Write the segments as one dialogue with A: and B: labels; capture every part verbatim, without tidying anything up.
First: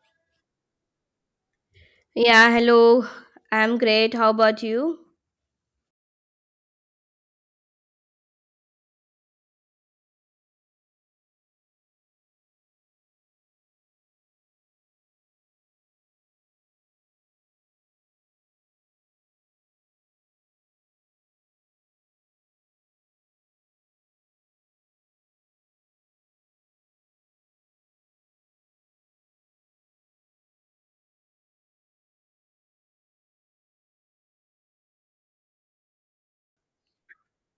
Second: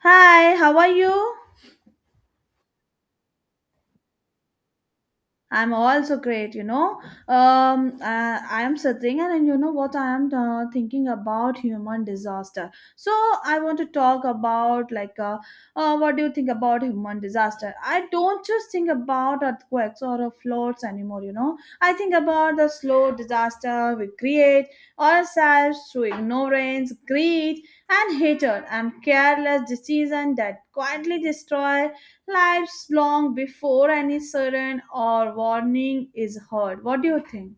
A: Hi, how are you?
B: Yeah, hello. I'm great. How about you?
A: I'm also great, you know. Um, uh, I'm sitting and, and you know what I am uh, thinking about human disaster. So I want to talk about like, uh, uh, what do you think about human disaster? I don't just think about earthquakes or uh, floods anymore, you know. I think about the slow disaster we create ourselves through ignorance, greed, and hatred and careless decisions that quietly destroy lives long before any siren or warning is heard. What do you think?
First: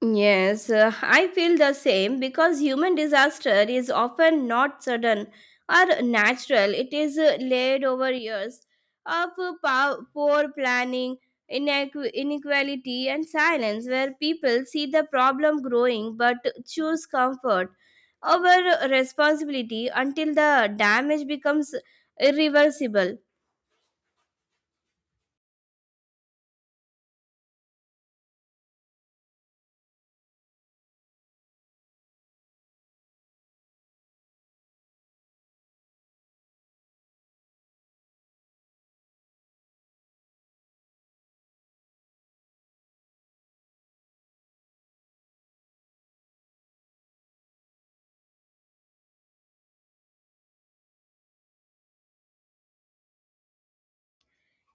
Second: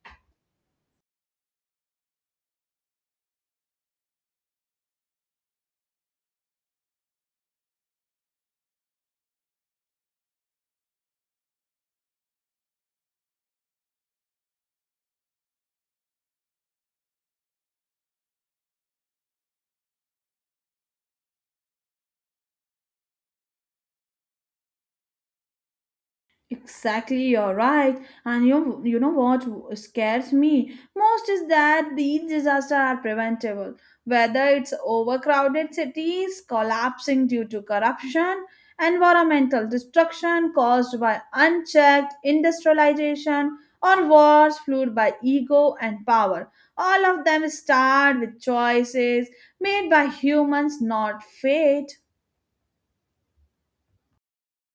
B: Yes, uh, I feel the same because human disaster is often not sudden or natural. It is uh, laid over years of uh, pow- poor planning, inequ- inequality, and silence, where people see the problem growing but choose comfort over responsibility until the damage becomes irreversible.
A: Exactly, you're right. And you you know what scares me most is that these disasters are preventable. Whether it's overcrowded cities collapsing due to corruption, environmental destruction caused by unchecked industrialization, or wars fueled by ego and power. All of them start with choices made by humans, not fate.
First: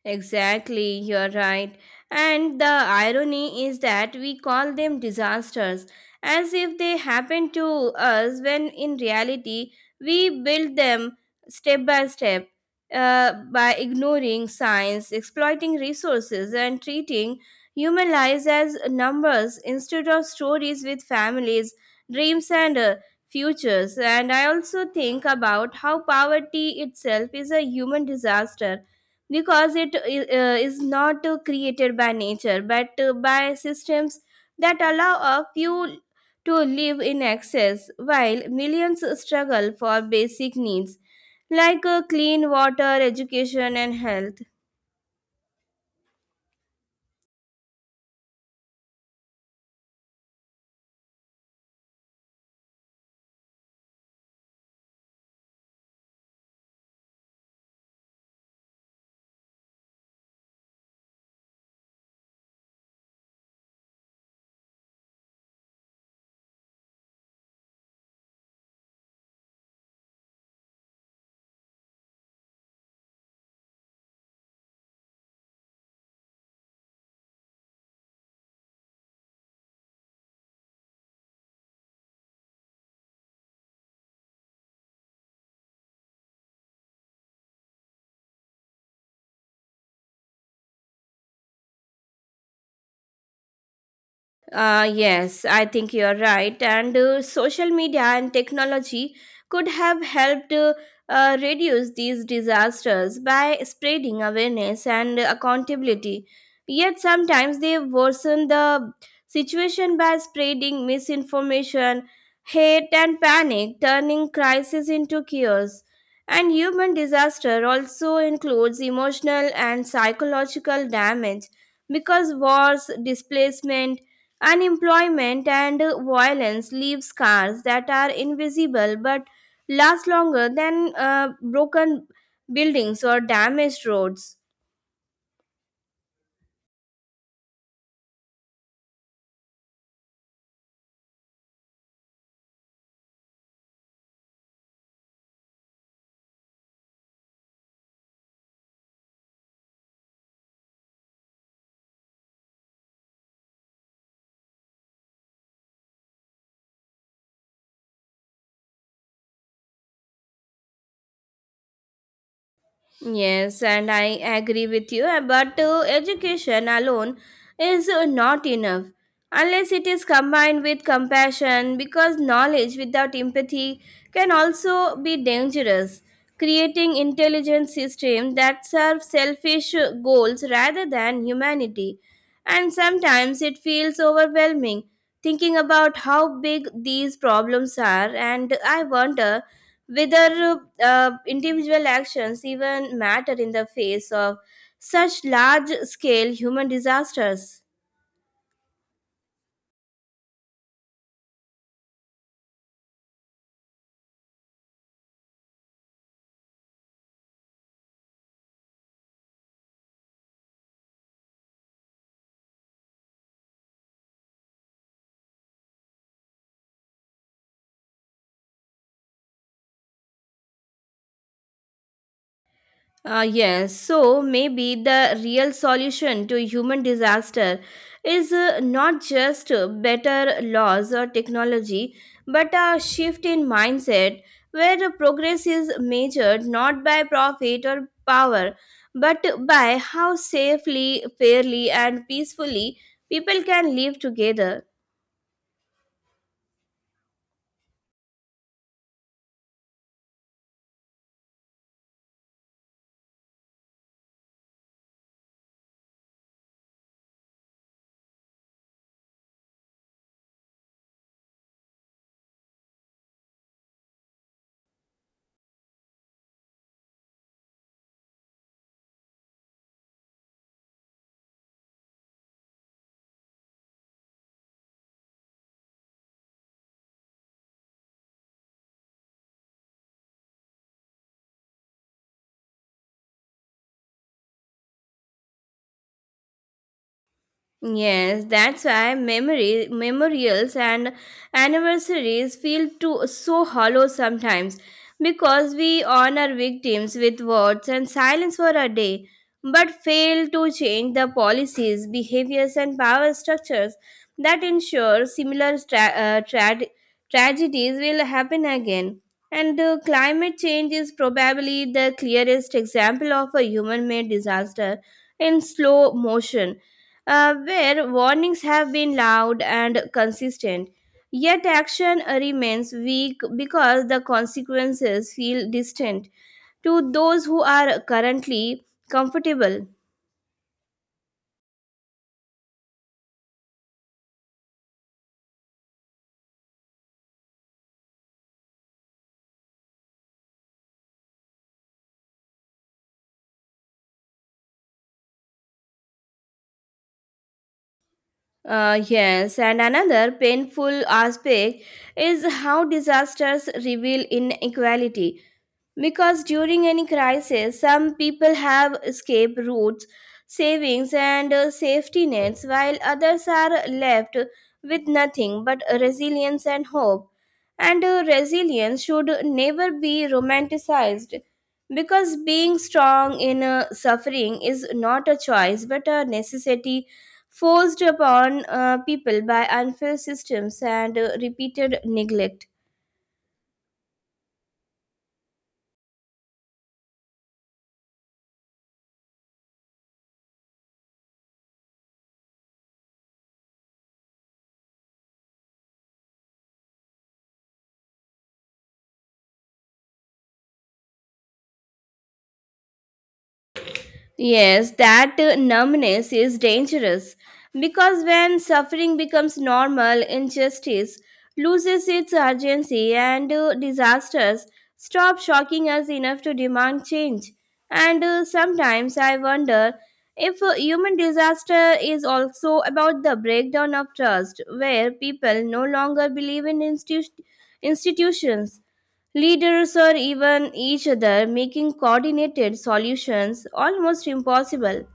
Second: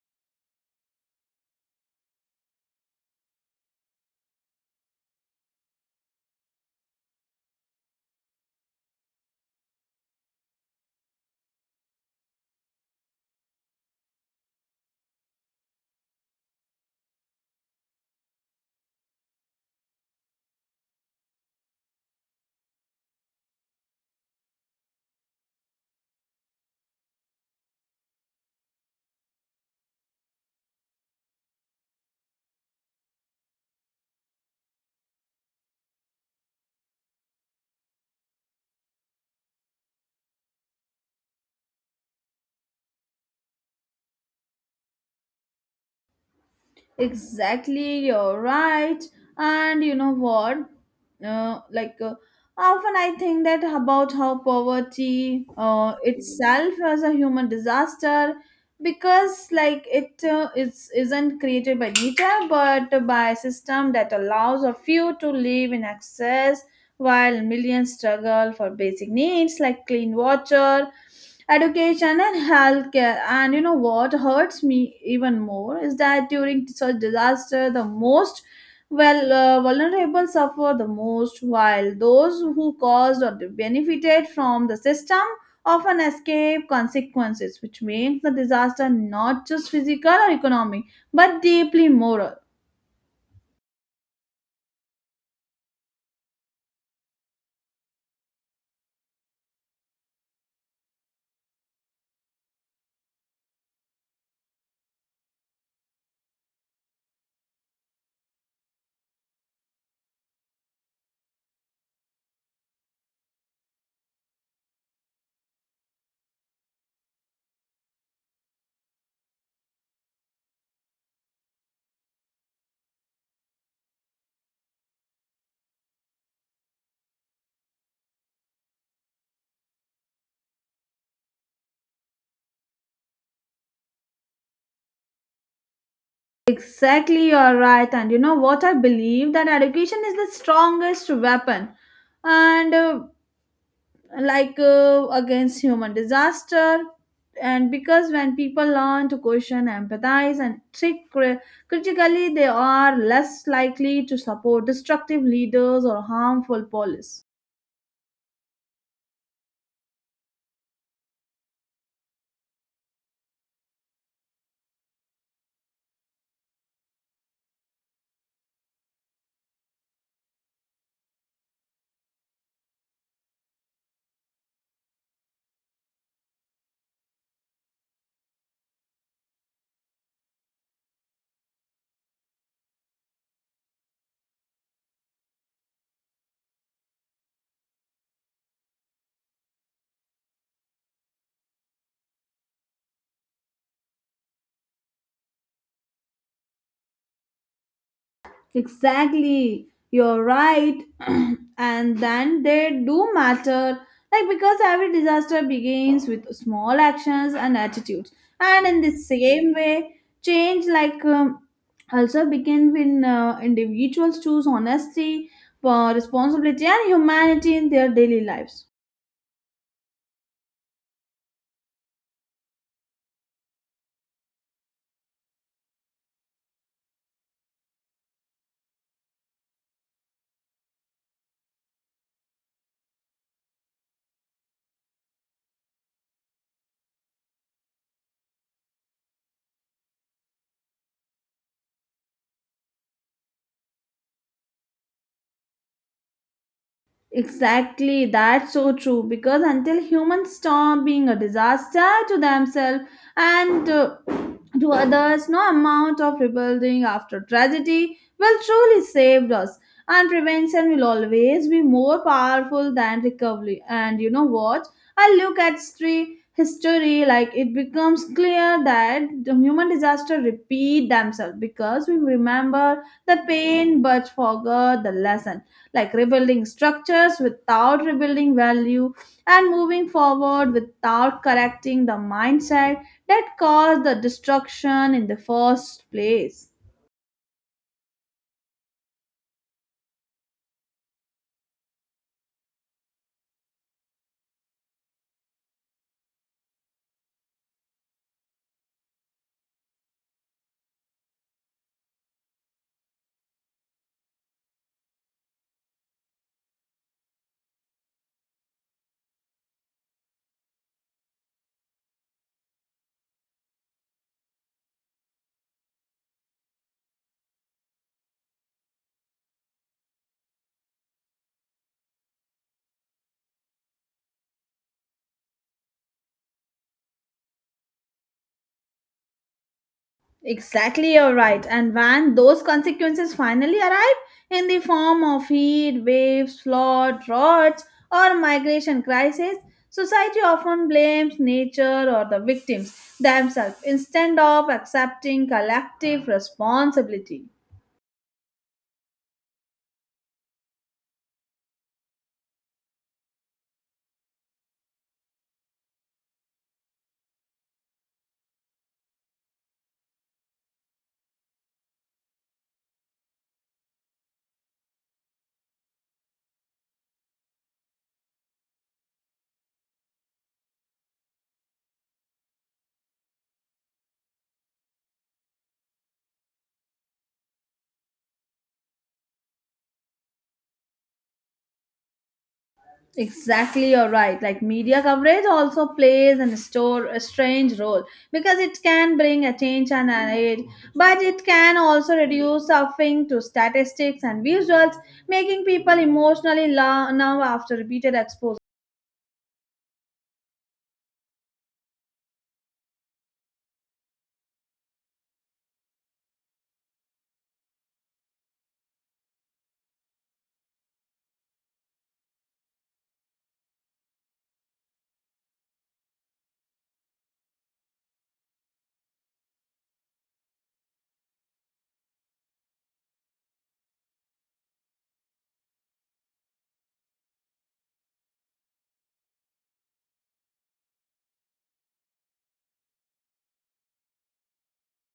B: Exactly, you're right. And the irony is that we call them disasters as if they happened to us when in reality we build them step by step uh, by ignoring science, exploiting resources, and treating human lives as numbers instead of stories with families, dreams, and uh, futures. And I also think about how poverty itself is a human disaster because it i- uh, is not uh, created by nature but uh, by systems that allow a few to live in excess while millions struggle for basic needs like uh, clean water education and health.
A: Exactly, you're right. And you know what? Uh, like uh, Often I think that about how poverty uh, itself as a human disaster because like it uh, is isn't created by nature but by a system that allows a few to live in excess while millions struggle for basic needs like clean water, education and healthcare. And you know what hurts me even more is that during such disaster the most, well uh, vulnerable suffer the most while those who caused or benefited from the system often escape consequences, which makes the disaster not just physical or economic but deeply moral.
B: Uh, yes, I think you're right. And uh, social media and technology could have helped uh, uh, reduce these disasters by spreading awareness and accountability. Yet sometimes they worsen the situation by spreading misinformation, hate, and panic, turning crisis into chaos. And human disaster also includes emotional and psychological damage because wars, displacement, unemployment and violence leave scars that are invisible but last longer than uh, broken buildings or damaged roads.
A: Exactly, you're right. And you know what? I believe that education is the strongest weapon and uh, like uh, against human disaster, and because when people learn to question, empathize and think cri- critically, they are less likely to support destructive leaders or harmful policies.
B: Yes, and I agree with you, uh, but uh, education alone is uh, not enough unless it is combined with compassion because knowledge without empathy can also be dangerous, creating intelligent systems that serve selfish uh, goals rather than humanity. And sometimes it feels overwhelming thinking about how big these problems are, and I wonder whether uh, individual actions even matter in the face of such large scale human disasters.
A: Exactly, you're right. And then they do matter, like because every disaster begins with small actions and attitudes. And in the same way, change like um, also begins when uh, individuals choose honesty, uh, responsibility, and humanity in their daily lives.
B: Uh, yes, so maybe the real solution to human disaster is uh, not just better laws or technology, but a shift in mindset where the progress is measured not by profit or power, but by how safely, fairly, and peacefully people can live together.
A: Exactly, that's so true. Because until humans stop being a disaster to themselves and, uh, to others, no amount of rebuilding after tragedy will truly save us. And prevention will always be more powerful than recovery. And you know what? I look at history, history like it becomes clear that the human disaster repeat themselves because we remember the pain but forgot the lesson, like rebuilding structures without rebuilding value and moving forward without correcting the mindset that caused the destruction in the first place.
B: Yes, that's why memory, memorials and anniversaries feel too, so hollow sometimes because we honor victims with words and silence for a day but fail to change the policies, behaviors, and power structures that ensure similar tra- uh, tra- tragedies will happen again. And uh, climate change is probably the clearest example of a human made disaster in slow motion uh, where warnings have been loud and consistent. Yet action remains weak because the consequences feel distant to those who are currently comfortable.
A: Exactly, you're right. And when those consequences finally arrive in the form of heat waves, flood, droughts, or migration crisis, society often blames nature or the victims themselves instead of accepting collective responsibility.
B: Uh, yes, and another painful aspect is how disasters reveal inequality. Because during any crisis, some people have escape routes, savings, and uh, safety nets, while others are left with nothing but resilience and hope. And uh, resilience should never be romanticized because being strong in uh, suffering is not a choice but a necessity forced upon uh, people by unfair systems and uh, repeated neglect.
A: Exactly, you're right. Like media coverage also plays and store a strange role because it can bring attention and aid, but it can also reduce suffering to statistics and visuals, making people emotionally la- numb after repeated exposure.
B: Yes, that uh, numbness is dangerous because when suffering becomes normal, injustice loses its urgency and uh, disasters stop shocking us enough to demand change. And uh, sometimes I wonder if uh, human disaster is also about the breakdown of trust, where people no longer believe in institu- institutions leaders or even each other, making coordinated solutions almost impossible.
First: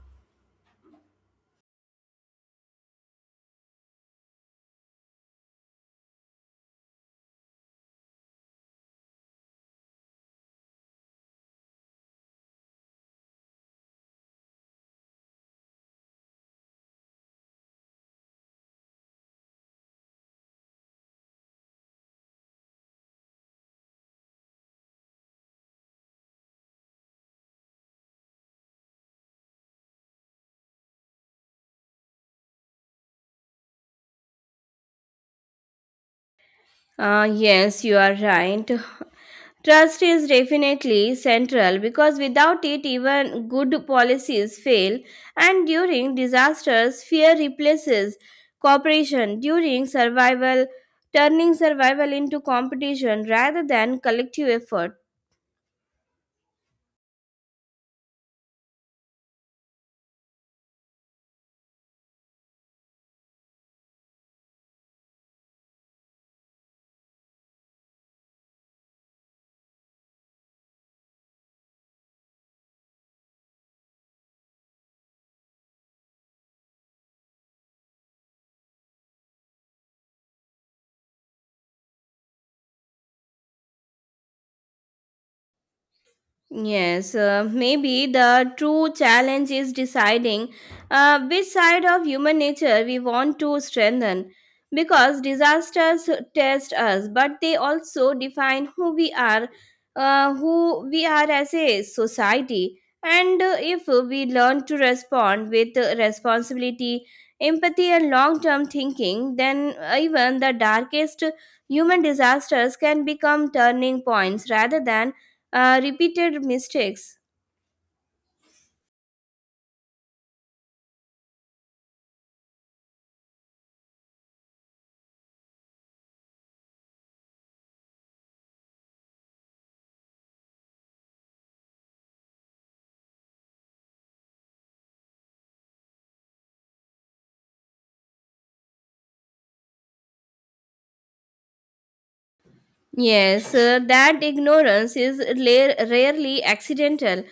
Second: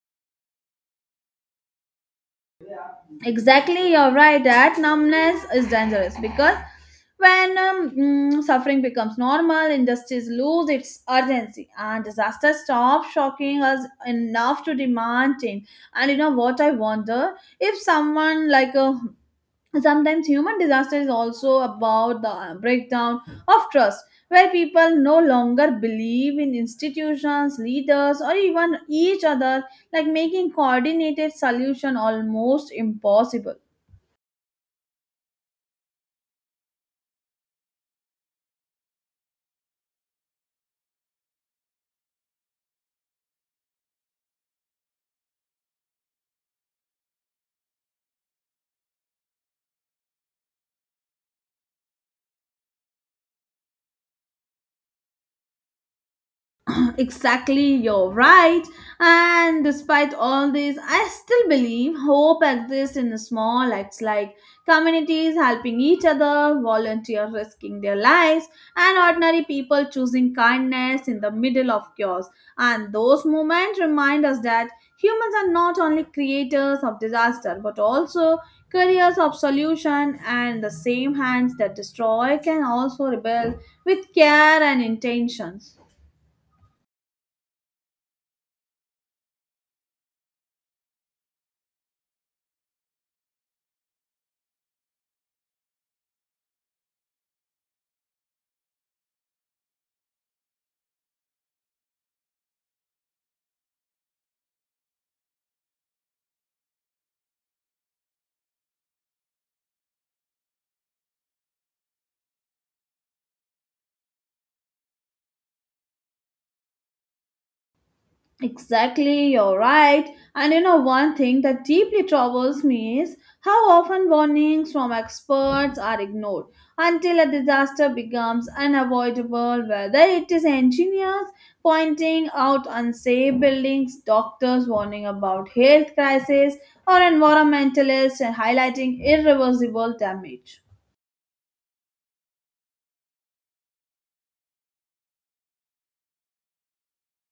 A: Exactly, you're right. That numbness is dangerous because when um, mm, suffering becomes normal, industries lose its urgency, and disaster stops shocking us enough to demand change. And you know what I wonder if someone like a sometimes human disaster is also about the uh, breakdown of trust, where people no longer believe in institutions, leaders, or even each other, like making coordinated solution almost impossible.
B: Ah, yes, you are right. Trust is definitely central because without it, even good policies fail. And during disasters, fear replaces cooperation. During survival, turning survival into competition rather than collective effort.
A: Exactly, you're right. And despite all this, I still believe hope exists in small acts like communities helping each other, volunteers risking their lives, and ordinary people choosing kindness in the middle of chaos. And those moments remind us that humans are not only creators of disaster but also carriers of solution, and the same hands that destroy can also rebuild with care and intentions.
B: Yes, uh, maybe the true challenge is deciding uh, which side of human nature we want to strengthen. Because disasters test us, but they also define who we are, uh, who we are as a society. And uh, if we learn to respond with uh, responsibility, empathy, and long term thinking, then even the darkest human disasters can become turning points rather than uh, repeated mistakes.
A: Exactly, you're right. And you know, one thing that deeply troubles me is how often warnings from experts are ignored until a disaster becomes unavoidable, whether it is engineers pointing out unsafe buildings, doctors warning about health crisis, or environmentalists highlighting irreversible damage.
B: Yes, uh, that ignorance is la- rarely accidental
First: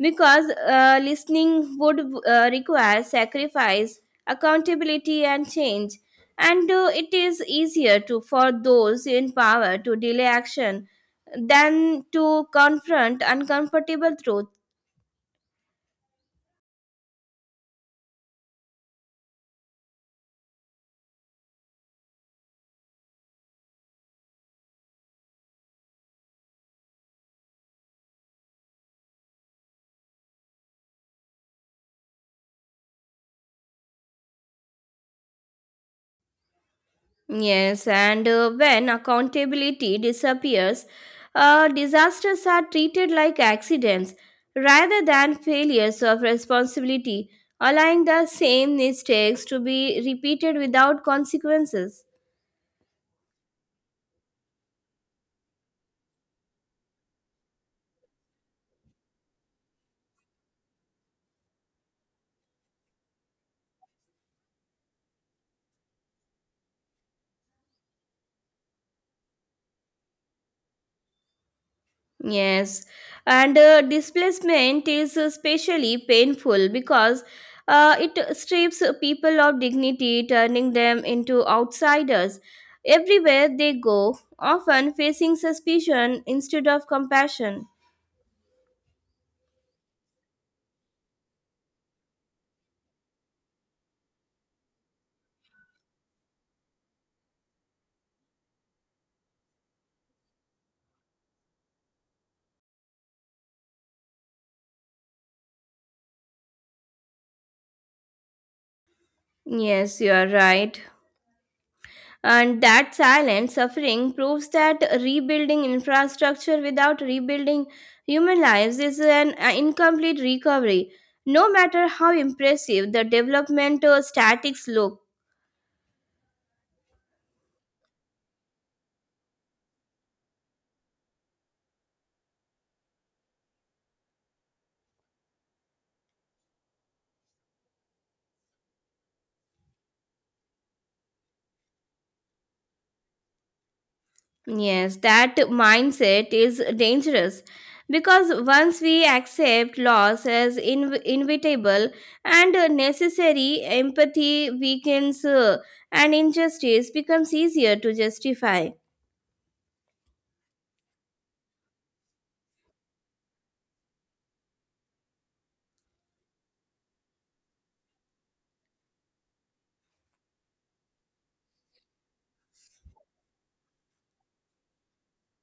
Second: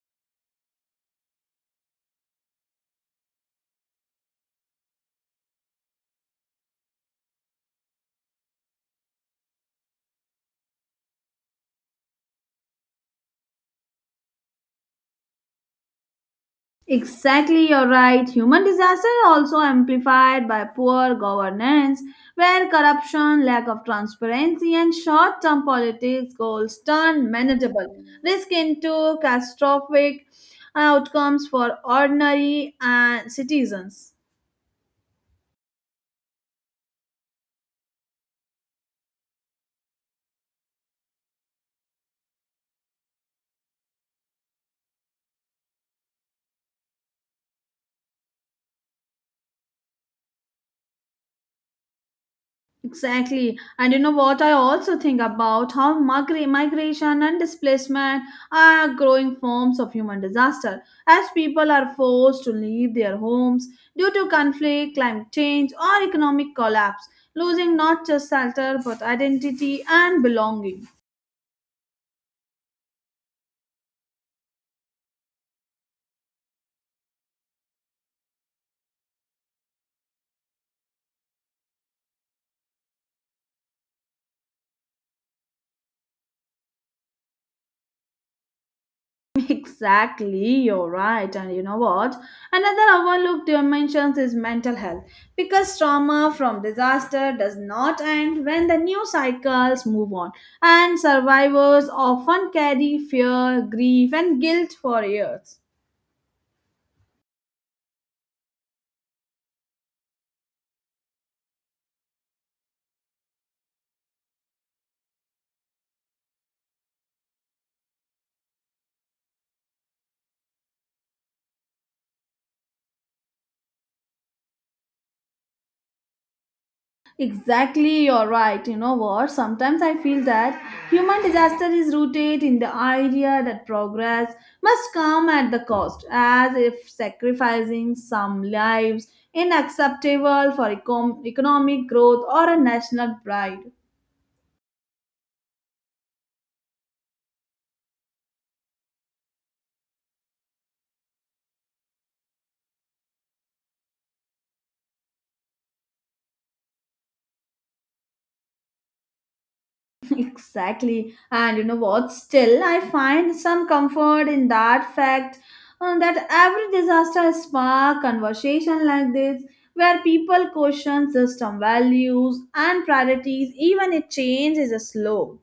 B: because uh, listening would uh, require sacrifice, accountability, and change. And uh, it is easier to for those in power to delay action than to confront uncomfortable truth.
A: Exactly, you're right. Human disaster also amplified by poor governance, where corruption, lack of transparency, and short-term politics goals turn manageable risk into catastrophic outcomes for ordinary uh, citizens.
B: Yes, and uh, when accountability disappears, uh, disasters are treated like accidents rather than failures of responsibility, allowing the same mistakes to be repeated without consequences.
A: Exactly. And you know what I also think about how migra- migration and displacement are growing forms of human disaster as people are forced to leave their homes due to conflict, climate change, or economic collapse, losing not just shelter but identity and belonging.
B: Yes, and uh, displacement is especially painful because uh, it strips people of dignity, turning them into outsiders. Everywhere they go, often facing suspicion instead of compassion.
A: Exactly, you're right. And you know what? Another overlooked dimension is mental health because trauma from disaster does not end when the new cycles move on, and survivors often carry fear, grief, and guilt for years.
B: Yes, you are right. And that silent suffering proves that rebuilding infrastructure without rebuilding human lives is an uh, incomplete recovery, no matter how impressive the development uh, statics look.
A: Exactly, you're right. You know what? Sometimes I feel that human disaster is rooted in the idea that progress must come at the cost, as if sacrificing some lives inacceptable for econ- economic growth or a national pride.
B: Yes, that mindset is dangerous because once we accept loss as inv- inevitable and uh, necessary, empathy weakens uh, and injustice becomes easier to justify.
A: Exactly. And you know what? Still, I find some comfort in that fact uh, that every disaster spark conversation like this where people question system values and priorities even if change is slow.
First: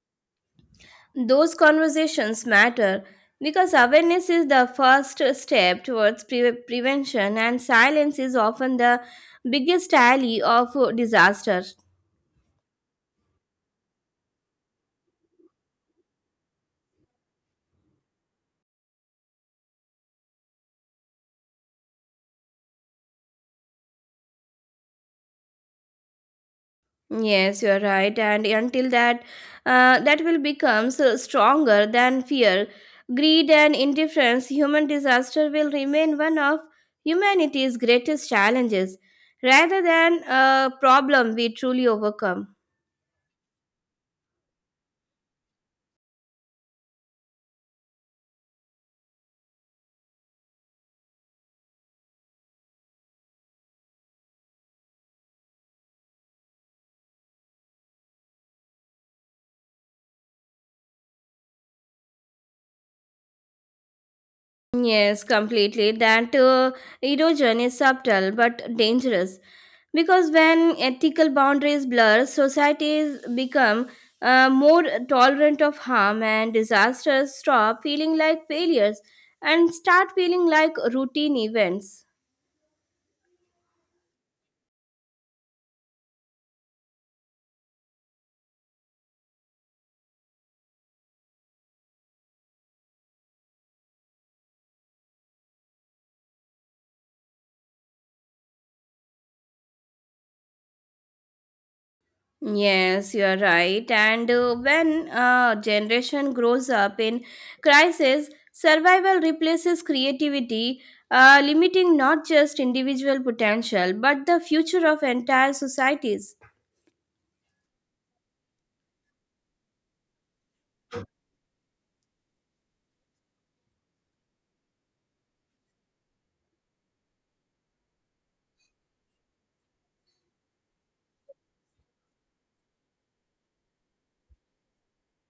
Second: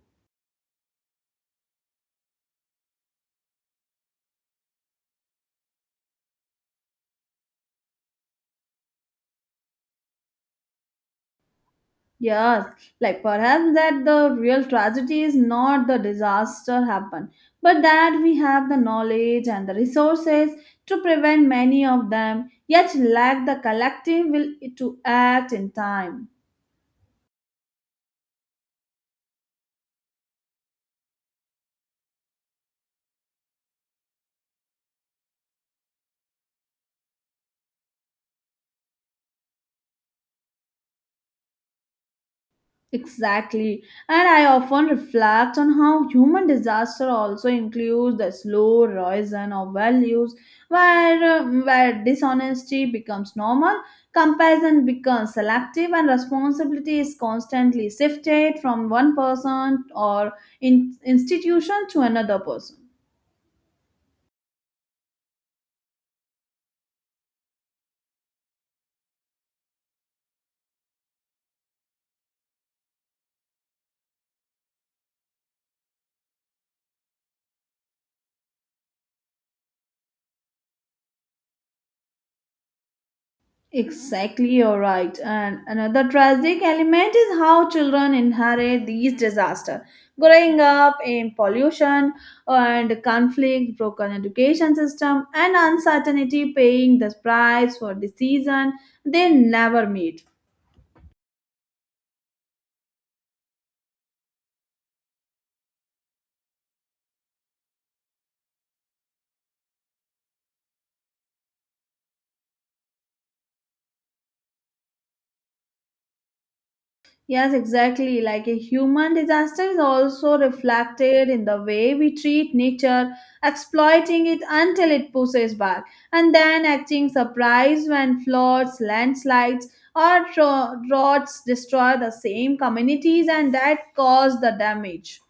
B: Those conversations matter because awareness is the first step towards pre- prevention, and silence is often the biggest ally of uh, disaster.
A: Yes, like perhaps that the real tragedy is not the disaster happen, but that we have the knowledge and the resources to prevent many of them, yet lack the collective will to act in time.
B: Yes, you're right, and until that, uh, that will become so stronger than fear, greed, and indifference. Human disaster will remain one of humanity's greatest challenges, rather than a problem we truly overcome.
A: Exactly. And I often reflect on how human disaster also includes the slow erosion of values where, uh, where dishonesty becomes normal, comparison becomes selective, and responsibility is constantly shifted from one person or in institution to another person.
B: Yes, completely. That uh, erosion is subtle but dangerous because when ethical boundaries blur, societies become uh, more tolerant of harm and disasters stop feeling like failures and start feeling like routine events.
A: Exactly, you're right. And another tragic element is how children inherit these disasters. Growing up in pollution and conflict, broken education system, and uncertainty, paying the price for decisions they never made.
B: Yes, you are right. And uh, when a generation grows up in crisis, survival replaces creativity, uh, limiting not just individual potential but the future of entire societies.
A: Yes, exactly. Like a human disaster is also reflected in the way we treat nature, exploiting it until it pushes back, and then acting surprised when floods, landslides, or dro- droughts destroy the same communities and that cause the damage.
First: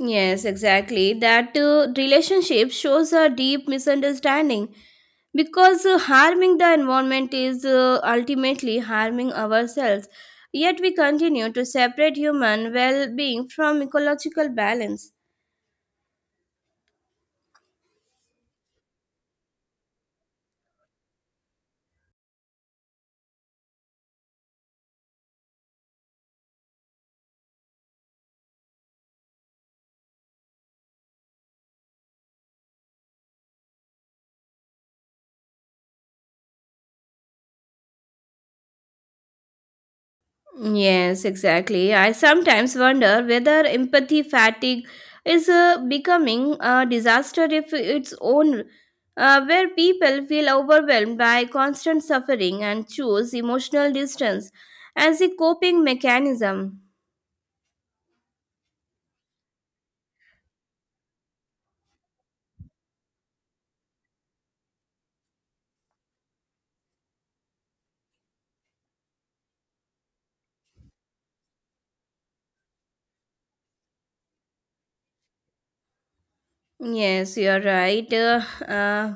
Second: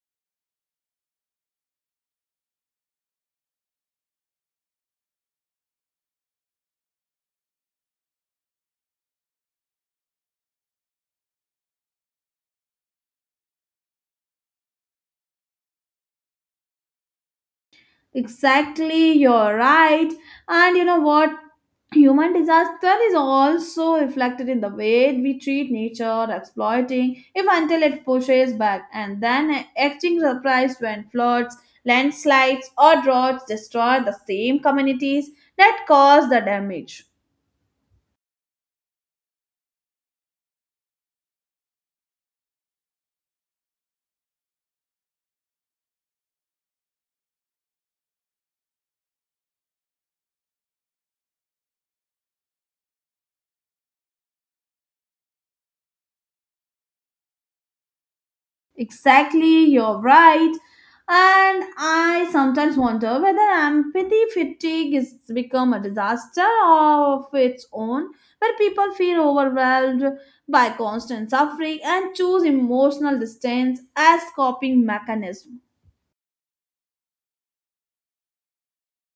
B: Yes, exactly. That uh, relationship shows a deep misunderstanding because uh, harming the environment is uh, ultimately harming ourselves. Yet we continue to separate human well being from ecological balance.
A: Exactly, you're right. And you know what? Human disaster is also reflected in the way we treat nature, exploiting if until it pushes back, and then acting surprised when floods, landslides, or droughts destroy the same communities that cause the damage.
B: Yes, exactly. I sometimes wonder whether empathy fatigue is uh, becoming a disaster if its own, uh, where people feel overwhelmed by constant suffering and choose emotional distance as a coping mechanism.
A: Exactly, you're right. And I sometimes wonder whether empathy fatigue has become a disaster of its own, where people feel overwhelmed by constant suffering and choose emotional distance as coping mechanism.
B: Yes, you are right. Uh, uh,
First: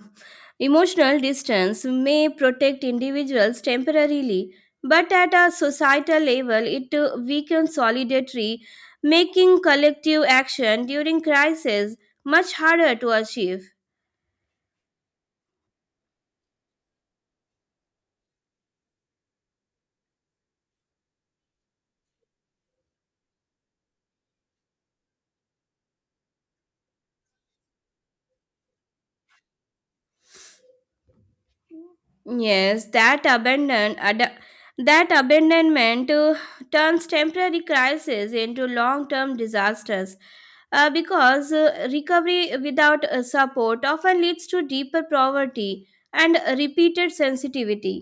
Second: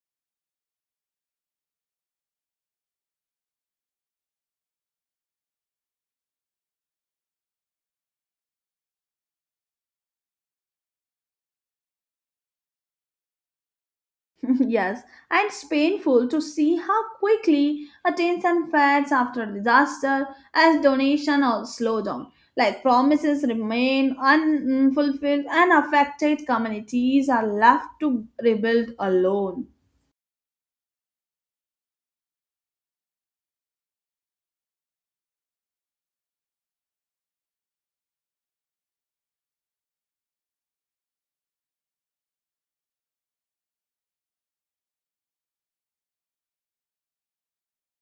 B: emotional distance may protect individuals temporarily, but at a societal level, it uh, weakens solidarity, making collective action during crisis much harder to achieve.
A: Yes, and it's painful to see how quickly attention fades after a disaster as donation or slowdown, like promises remain unfulfilled and affected communities are left to rebuild alone.
B: Yes, that abandon ad- that abandonment uh, turns temporary crises into long-term disasters. Uh, because uh, recovery without uh, support often leads to deeper poverty and repeated sensitivity.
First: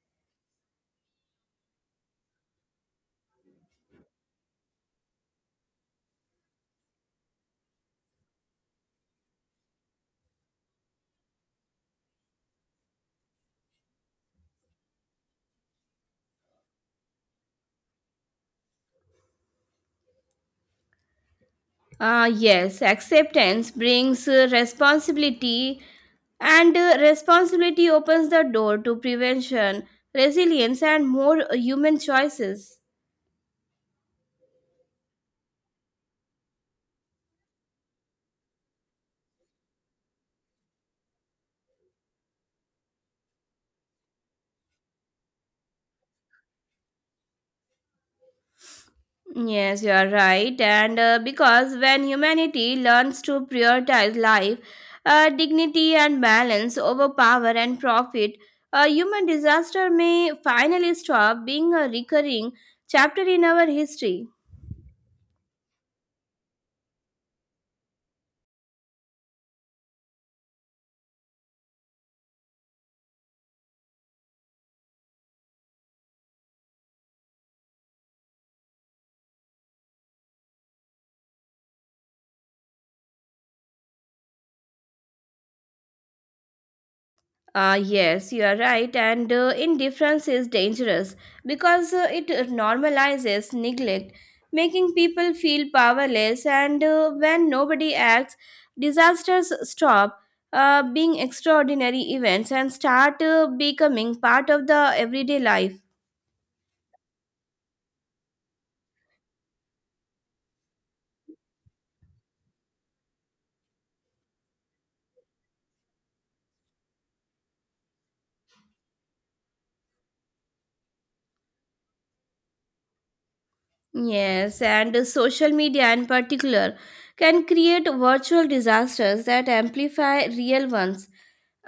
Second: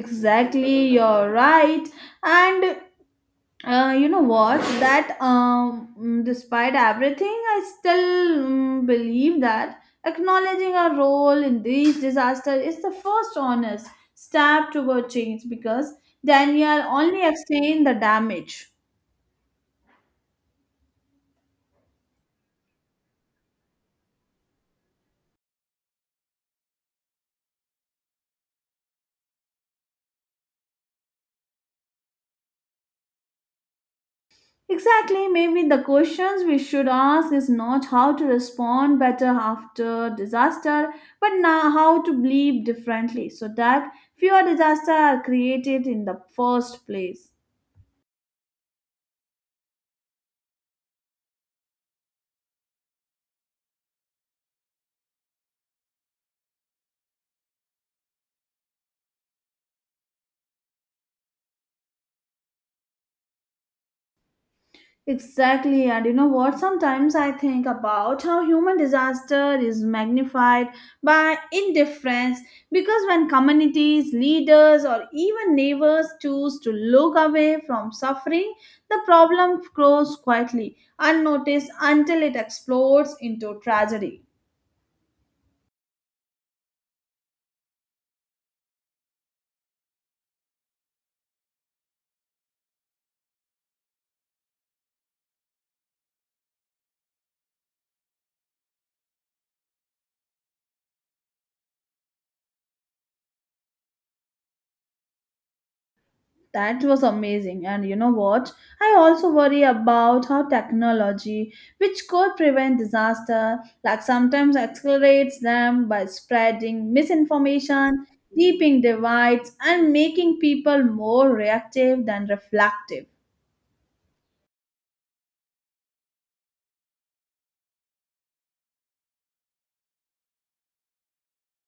A: Exactly, you're right. And Uh, you know what? That um, mm, despite everything, I still mm, believe that acknowledging our role in these disasters is the first honest step toward change because Daniel only explained the damage.
B: Ah, yes, acceptance brings uh, responsibility, and uh, responsibility opens the door to prevention, resilience, and more uh, human choices.
A: Exactly, maybe the questions we should ask is not how to respond better after disaster, but now how to believe differently so that fewer disasters are created in the first place.
B: Yes, you are right. And uh, because when humanity learns to prioritize life, uh, dignity, and balance over power and profit, a human disaster may finally stop being a recurring chapter in our history.
A: Exactly, and you know what? Sometimes I think about how human disaster is magnified by indifference because when communities, leaders, or even neighbors choose to look away from suffering, the problem grows quietly, unnoticed until it explodes into tragedy.
B: Ah, yes, you are right, and uh, indifference is dangerous because uh, it normalizes neglect, making people feel powerless. And uh, when nobody acts, disasters stop uh, being extraordinary events and start uh, becoming part of the everyday life.
A: That was amazing. And you know what? I also worry about how technology, which could prevent disaster, like sometimes accelerates them by spreading misinformation, deeping divides, and making people more reactive than reflective.
B: Yes, and uh, social media in particular can create virtual disasters that amplify real ones,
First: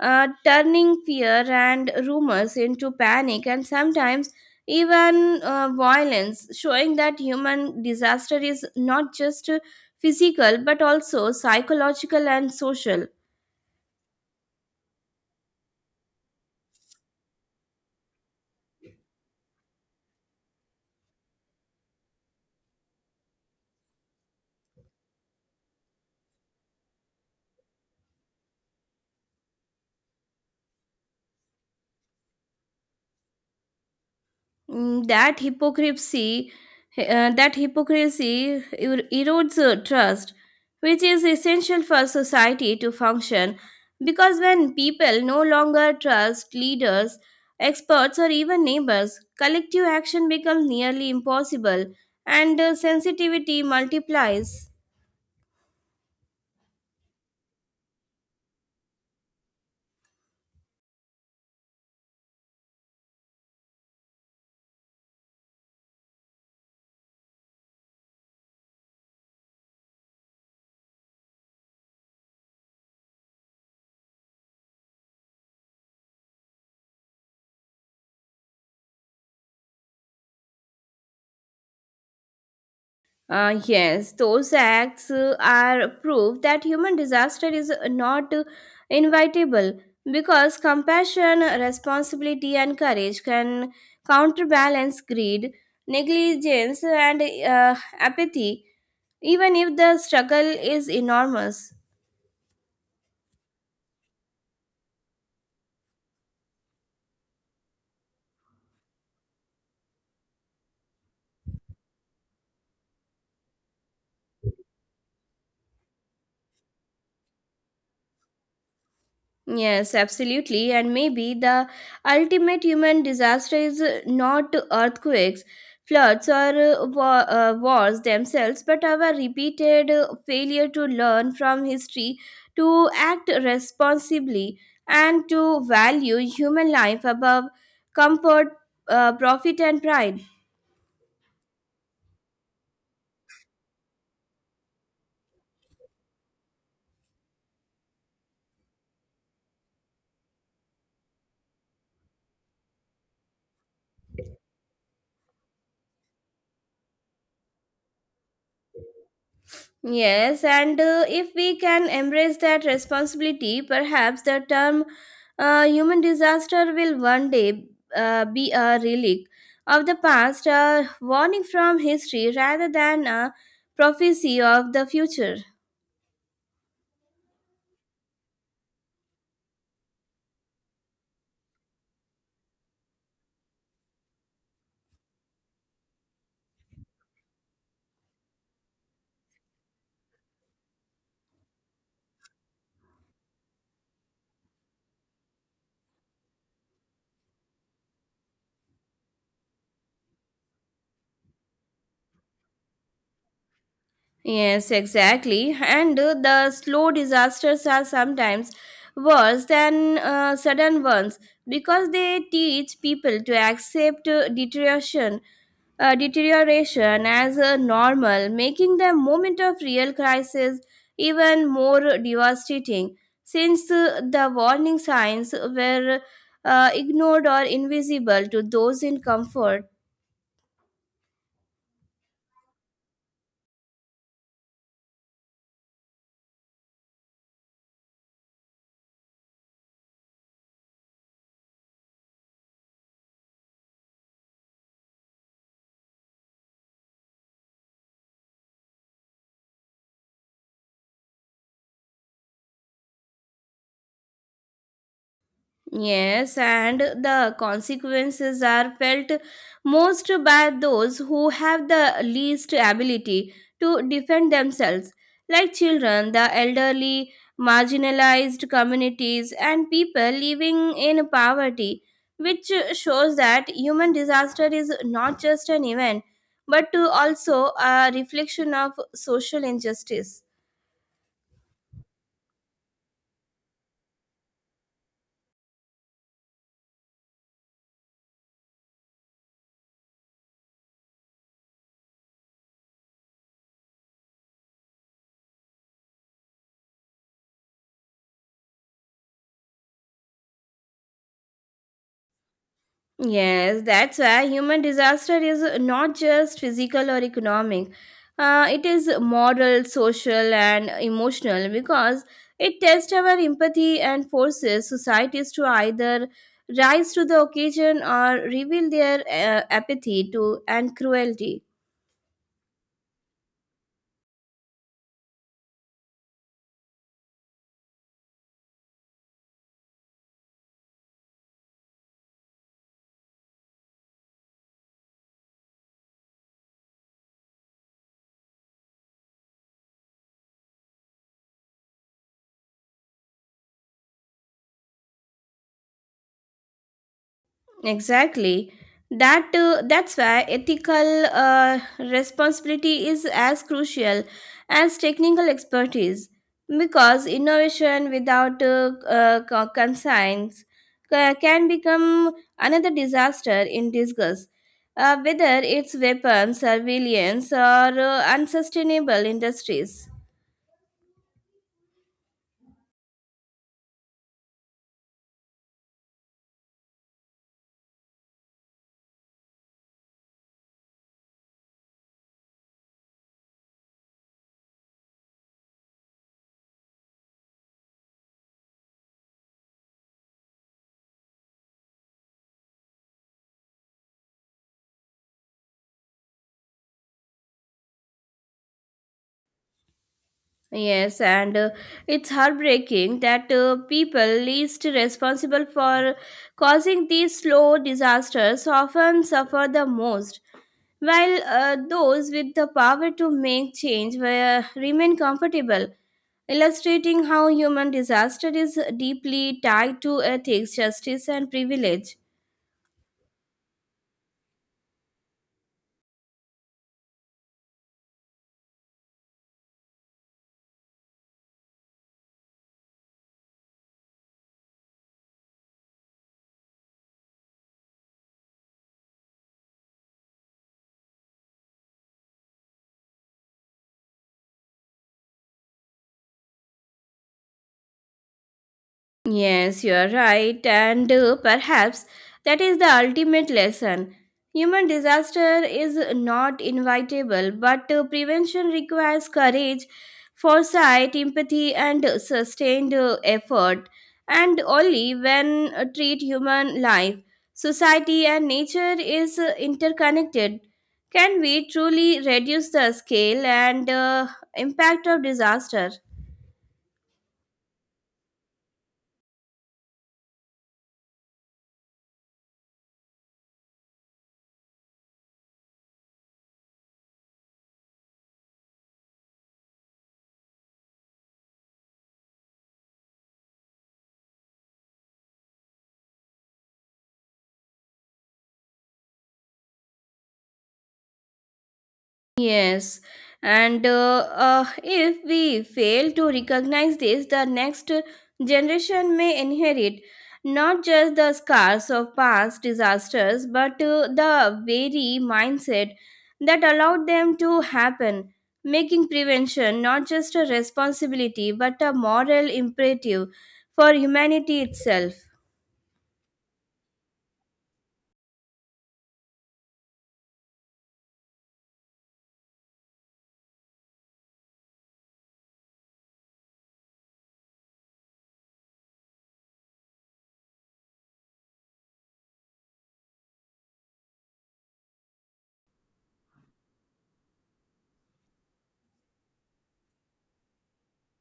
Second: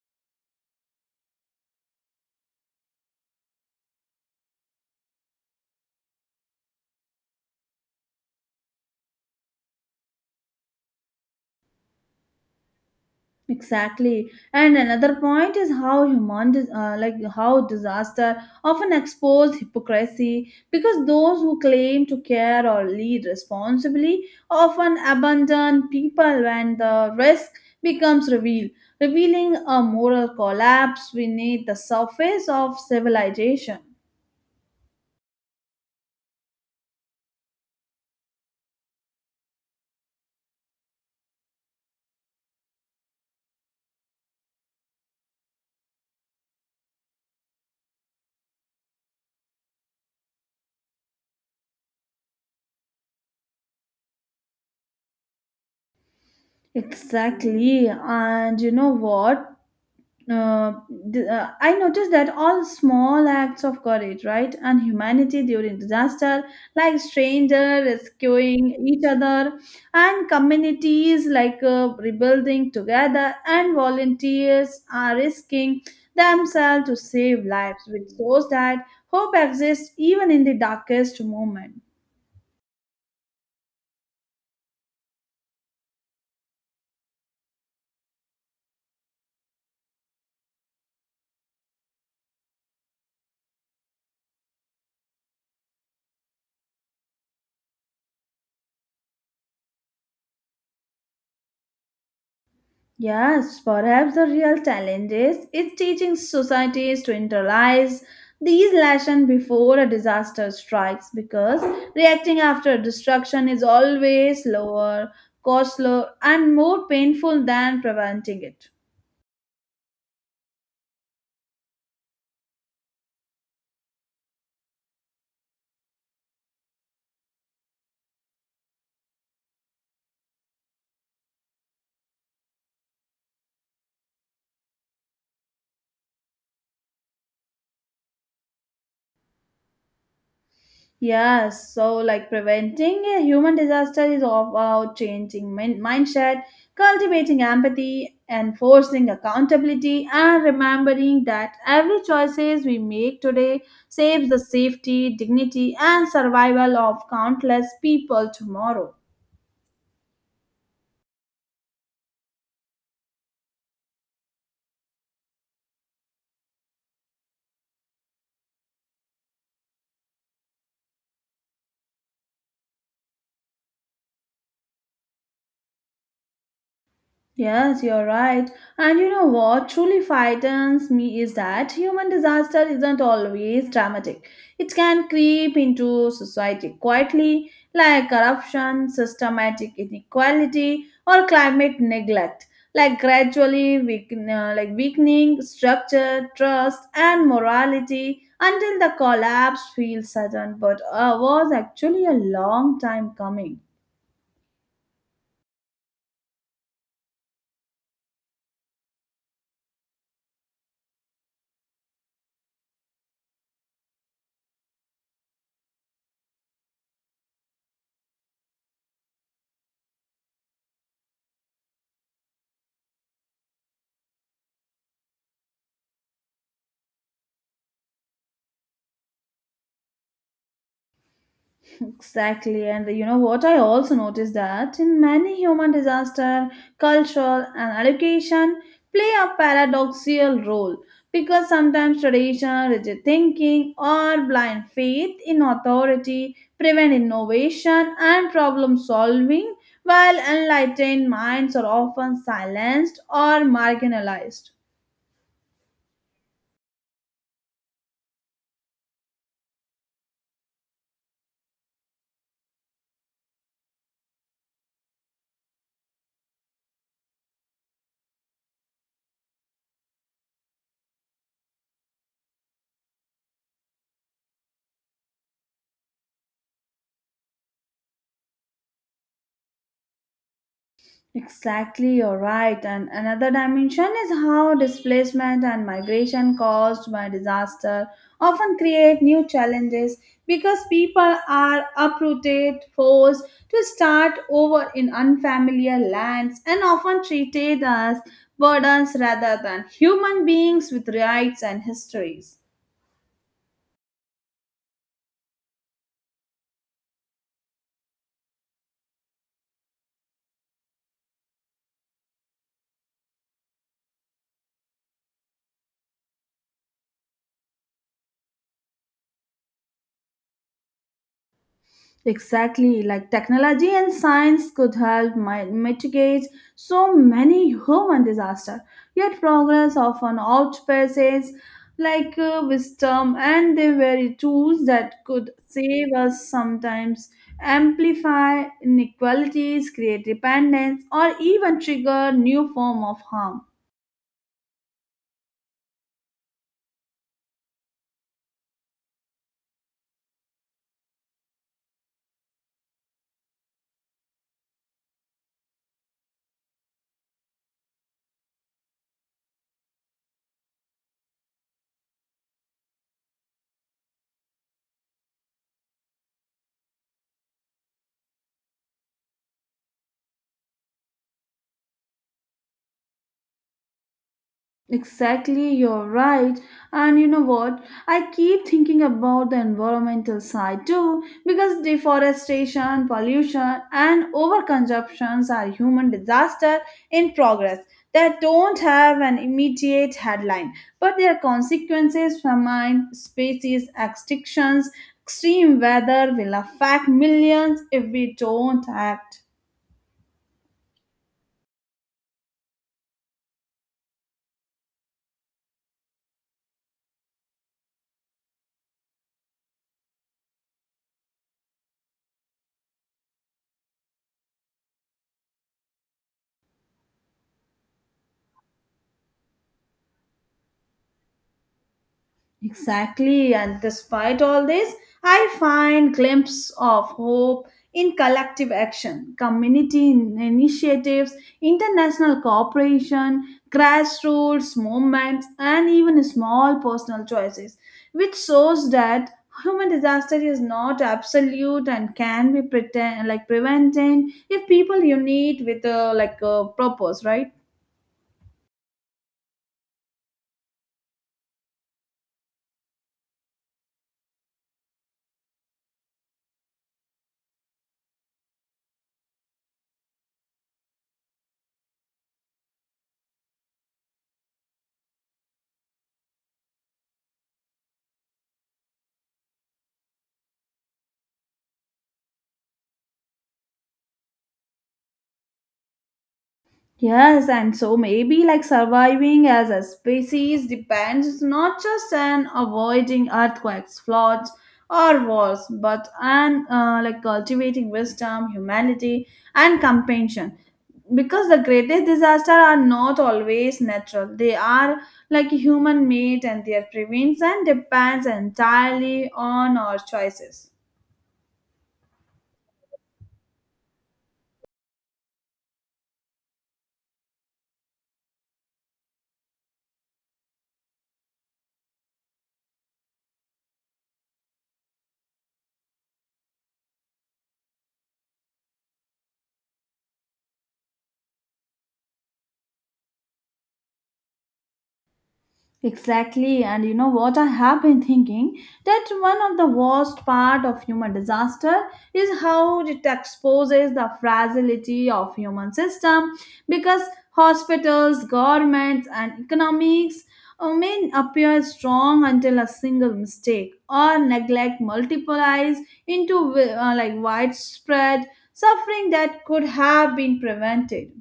B: uh, turning fear and rumors into panic and sometimes even uh, violence, showing that human disaster is not just uh, physical but also psychological and social.
A: Exactly. And another point is how human, dis- uh, like how disaster often expose hypocrisy because those who claim to care or lead responsibly often abandon people when the risk becomes revealed, revealing a moral collapse beneath the surface of civilization.
B: Mm, that hypocrisy eh, uh, that hypocrisy er- erodes uh, trust which is essential for society to function because when people no longer trust leaders experts or even neighbors collective action becomes nearly impossible and uh, sensitivity multiplies.
A: Exactly. And you know what? uh, d- uh, I noticed that all small acts of courage, right, and humanity during disaster, like stranger rescuing each other, and communities like uh, rebuilding together, and volunteers are risking themselves to save lives, which shows that hope exists even in the darkest moment.
B: Uh, yes, those acts uh, are proof that human disaster is not uh, inevitable because compassion, responsibility, and courage can counterbalance greed, negligence, and uh, apathy, even if the struggle is enormous.
A: Yes, perhaps the real challenge is, is teaching societies to internalize these lessons before a disaster strikes because reacting after destruction is always slower, costlier, and more painful than preventing it.
B: Yes, absolutely. And maybe the ultimate human disaster is uh, not earthquakes, floods, or uh, wa- uh, wars themselves, but our repeated uh, failure to learn from history, to act responsibly, and to value human life above comfort, uh, profit, and pride.
A: Yes, so like preventing a human disaster is all about changing min- mindset, cultivating empathy, enforcing accountability, and remembering that every choices we make today saves the safety, dignity, and survival of countless people tomorrow.
B: Yes, and uh, if we can embrace that responsibility, perhaps the term uh, human disaster will one day uh, be a relic of the past, a warning from history rather than a prophecy of the future.
A: Yes, you're right. And you know what truly frightens me is that human disaster isn't always dramatic. It can creep into society quietly, like corruption, systematic inequality, or climate neglect, like gradually weaken, uh, like weakening structure, trust, and morality until the collapse feels sudden, but uh, was actually a long time coming.
B: Yes, exactly. And uh, the slow disasters are sometimes worse than uh, sudden ones because they teach people to accept uh, deterioration uh, deterioration as uh, normal, making the moment of real crisis even more devastating since uh, the warning signs were uh, ignored or invisible to those in comfort.
A: Exactly, and you know what? I also noticed that in many human disaster, culture and education play a paradoxical role because sometimes tradition, rigid thinking, or blind faith in authority prevent innovation and problem solving, while enlightened minds are often silenced or marginalized.
B: Yes, and the consequences are felt most by those who have the least ability to defend themselves, like children, the elderly, marginalized communities, and people living in poverty, which shows that human disaster is not just an event but to also a reflection of social injustice.
A: Exactly, you're right. And another dimension is how displacement and migration caused by disaster often create new challenges because people are uprooted, forced to start over in unfamiliar lands, and often treated as burdens rather than human beings with rights and histories.
B: Yes, that's why human disaster is not just physical or economic. Uh, it is moral, social, and emotional because it tests our empathy and forces societies to either rise to the occasion or reveal their uh, apathy to and cruelty.
A: Exactly, like technology and science could help mi- mitigate so many human disaster. Yet progress often outpaces like uh, wisdom, and the very tools that could save us sometimes amplify inequalities, create dependence, or even trigger new form of harm.
B: Exactly. That uh, that's why ethical uh, responsibility is as crucial as technical expertise, because innovation without uh, uh, co- conscience ca- can become another disaster in disguise. Uh, whether it's weapons, surveillance, or uh, unsustainable industries.
A: Exactly, you're right. And you know what? I keep thinking about the environmental side too, because deforestation, pollution, and overconsumptions are human disaster in progress that don't have an immediate headline, but their consequences, famine, species extinctions, extreme weather will affect millions if we don't act.
B: Yes, and uh, it's heartbreaking that uh, people least responsible for causing these slow disasters often suffer the most, while uh, those with the power to make change were, remain comfortable, illustrating how human disaster is deeply tied to ethics, justice, and privilege.
A: Exactly, and despite all this, I find glimpses of hope in collective action, community in- initiatives, international cooperation, grassroots movements, and even small personal choices, which shows that human disaster is not absolute and can be pretend like prevented if people unite with a like a purpose, right?
B: Yes, you are right, and uh, perhaps that is the ultimate lesson. Human disaster is not inevitable, but uh, prevention requires courage, foresight, empathy, and uh, sustained uh, effort. And only when uh, treat human life, society, and nature is uh, interconnected, can we truly reduce the scale and uh, impact of disaster.
A: Yes, and so maybe like surviving as a species depends not just on avoiding earthquakes, floods, or wars, but on uh, like cultivating wisdom, humanity, and compassion. Because the greatest disasters are not always natural; they are like human-made, and their prevention depends entirely on our choices.
B: Yes, and uh, uh, if we fail to recognize this, the next generation may inherit not just the scars of past disasters, but uh, the very mindset that allowed them to happen, making prevention not just a responsibility but a moral imperative for humanity itself.
A: Exactly, and you know what? I have been thinking that one of the worst part of human disaster is how it exposes the fragility of human system, because hospitals, governments, and economics uh, may appear strong until a single mistake or neglect multiplies into wi- uh, like widespread suffering that could have been prevented.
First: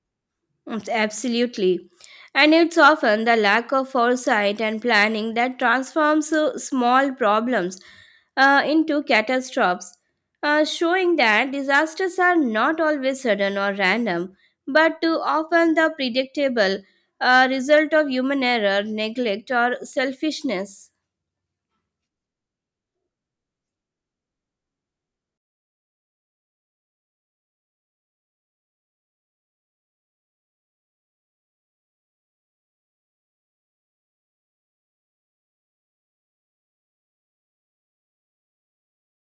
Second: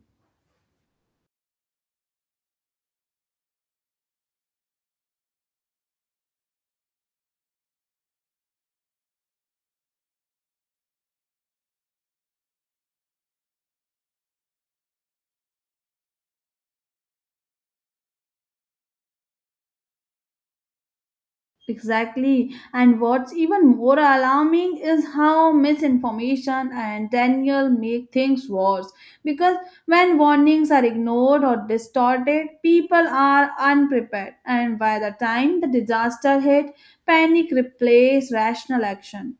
B: Mm, Absolutely. And it's often the lack of foresight and planning that transforms uh, small problems uh, into catastrophes, uh, showing that disasters are not always sudden or random, but too often the predictable uh, result of human error, neglect, or selfishness.
A: Exactly. And what's even more alarming is how misinformation and denial make things worse. Because when warnings are ignored or distorted, people are unprepared. And by the time the disaster hit, panic replaced rational action.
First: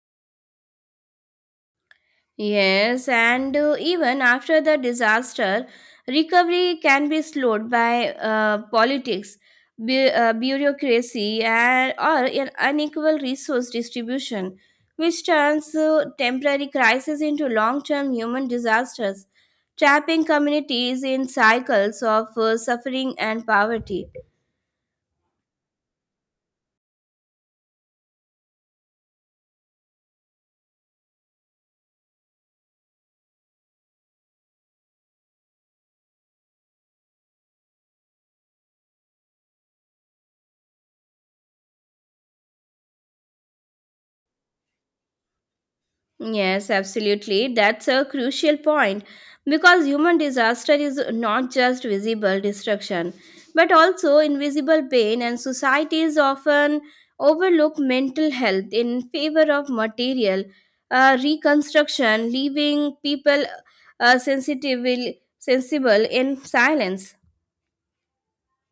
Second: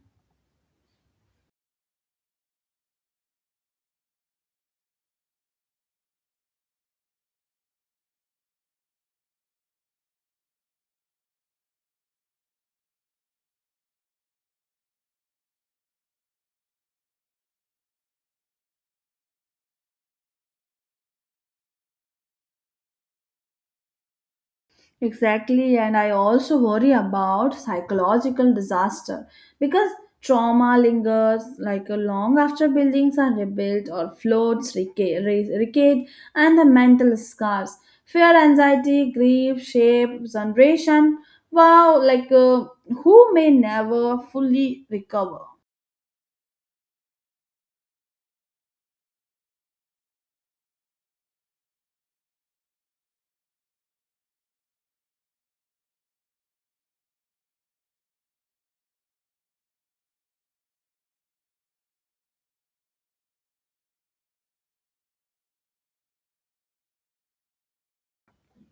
B: Yes, and uh, even after the disaster, recovery can be slowed by uh, politics, bu- uh, bureaucracy, and, or an unequal resource distribution, which turns uh, temporary crises into long term human disasters, trapping communities in cycles of uh, suffering and poverty.
A: Exactly, and I also worry about psychological disaster, because trauma lingers like a long after buildings are rebuilt or floats reca- re- recede, and the mental scars, fear, anxiety, grief, shape, generation. Wow, like uh, who may never fully recover.
B: Yes, absolutely. That's a crucial point because human disaster is not just visible destruction but also invisible pain, and societies often overlook mental health in favor of material uh, reconstruction, leaving people uh, sensitive, sensible in silence.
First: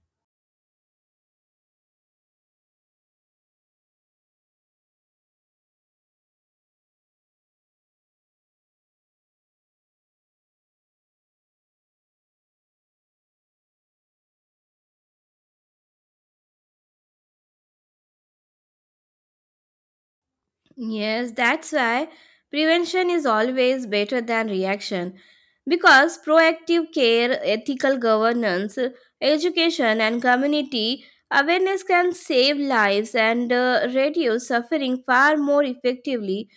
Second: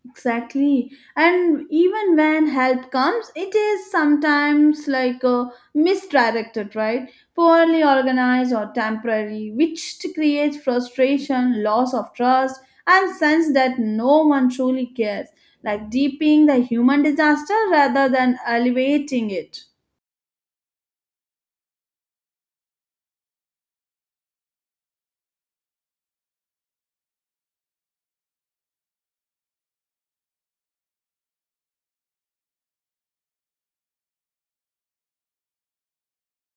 A: Exactly. And even when help comes, it is sometimes like a misdirected, right? Poorly organized or temporary, which to create frustration, loss of trust, and sense that no one truly cares, like deepening the human disaster rather than alleviating it.
B: Yes, that's why prevention is always better than reaction because proactive care, ethical governance, education, and community awareness can save lives and uh, reduce suffering far more effectively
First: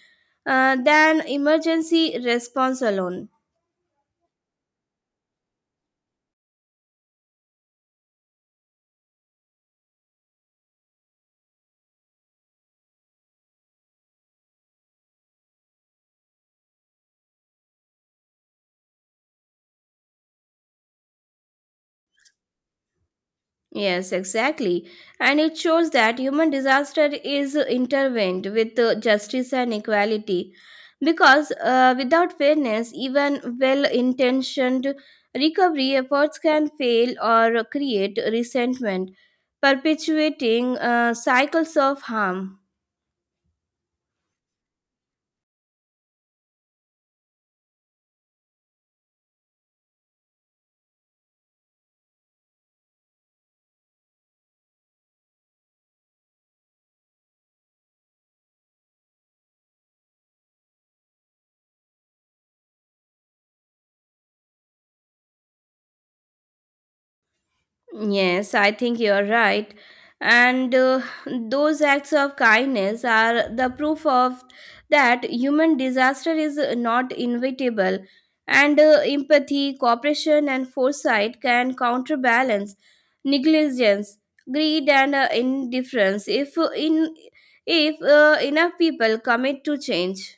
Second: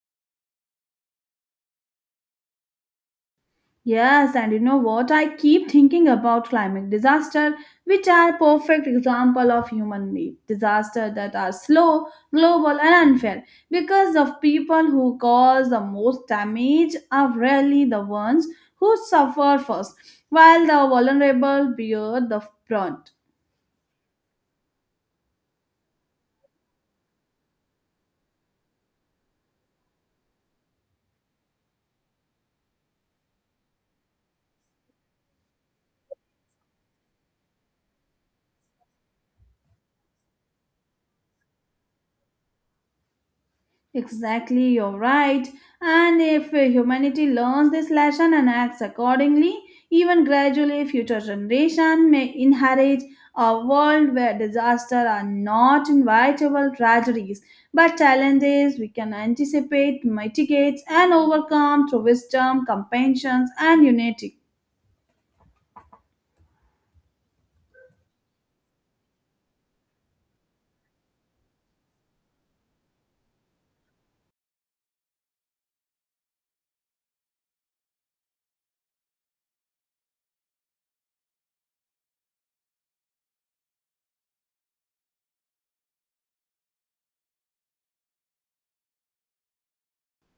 B: uh, than emergency response alone.
A: Yes, and you know what? I keep thinking about climate disaster, which are perfect example of human-made disaster that are slow, global, and unfair because of people who cause the most damage are rarely the ones who suffer first, while the vulnerable bear the brunt.
B: Yes, exactly. And it shows that human disaster is intervened with uh, justice and equality. Because uh, without fairness, even well intentioned recovery efforts can fail or create resentment, perpetuating uh, cycles of harm.
A: Exactly, you're right. And if uh, humanity learns this lesson and acts accordingly, even gradually future generation may inherit a world where disaster are not inevitable tragedies, but challenges we can anticipate, mitigate, and overcome through wisdom, compassion, and unity.
B: Yes, I think you're right. And uh, those acts of kindness are the proof of that human disaster is not inevitable. And uh, empathy, cooperation, and foresight can counterbalance negligence, greed, and uh, indifference if, uh, in, if uh, enough people commit to change.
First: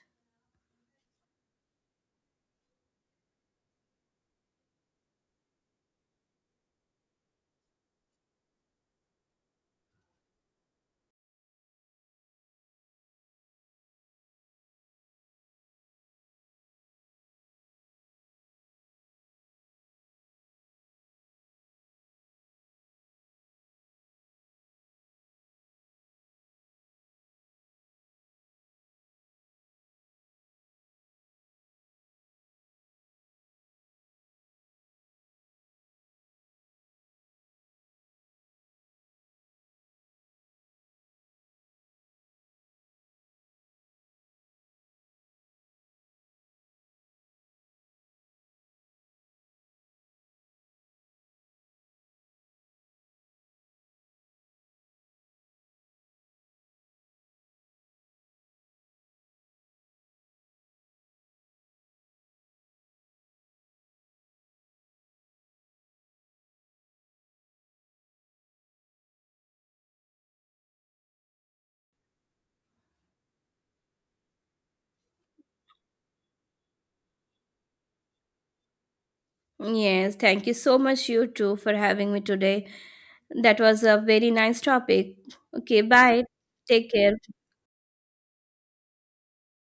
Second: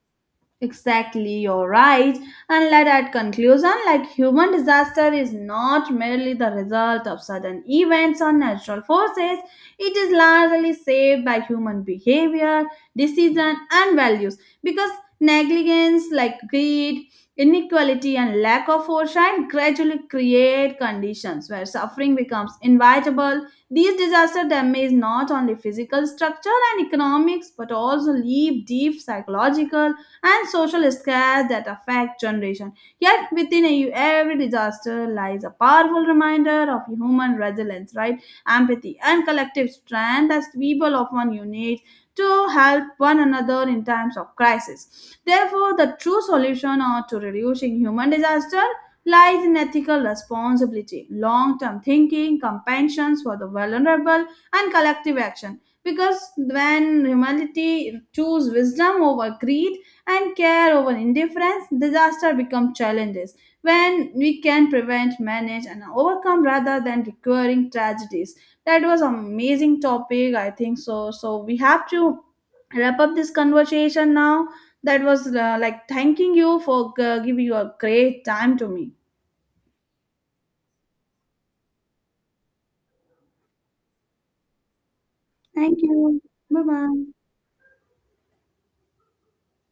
A: Exactly, you're right. And let at conclusion, like human disaster is not merely the result of sudden events or natural forces. It is largely shaped by human behavior, decision, and values. Because negligence, like greed, inequality, and lack of foresight, gradually create conditions where suffering becomes inevitable. These disaster damage not only physical structure and economics, but also leave deep psychological and social scares that affect generation. Yet within a, every disaster lies a powerful reminder of human resilience, right? Empathy and collective strength as people often unite to help one another in times of crisis. Therefore, the true solution uh, to reducing human disaster lies in ethical responsibility, long-term thinking, compassion for the vulnerable, and collective action. Because when humanity choose wisdom over greed, and care over indifference, disaster become challenges when we can prevent, manage, and overcome rather than recurring tragedies. That was amazing topic, I think so. So we have to wrap up this conversation now. That was uh, like thanking you for uh, giving your great time to me.
B: Yes, thank you so much, you too, for having me today. That was a very nice topic.
A: Thank
B: Okay,
A: you.
B: bye.
A: Bye
B: Take
A: bye.
B: care.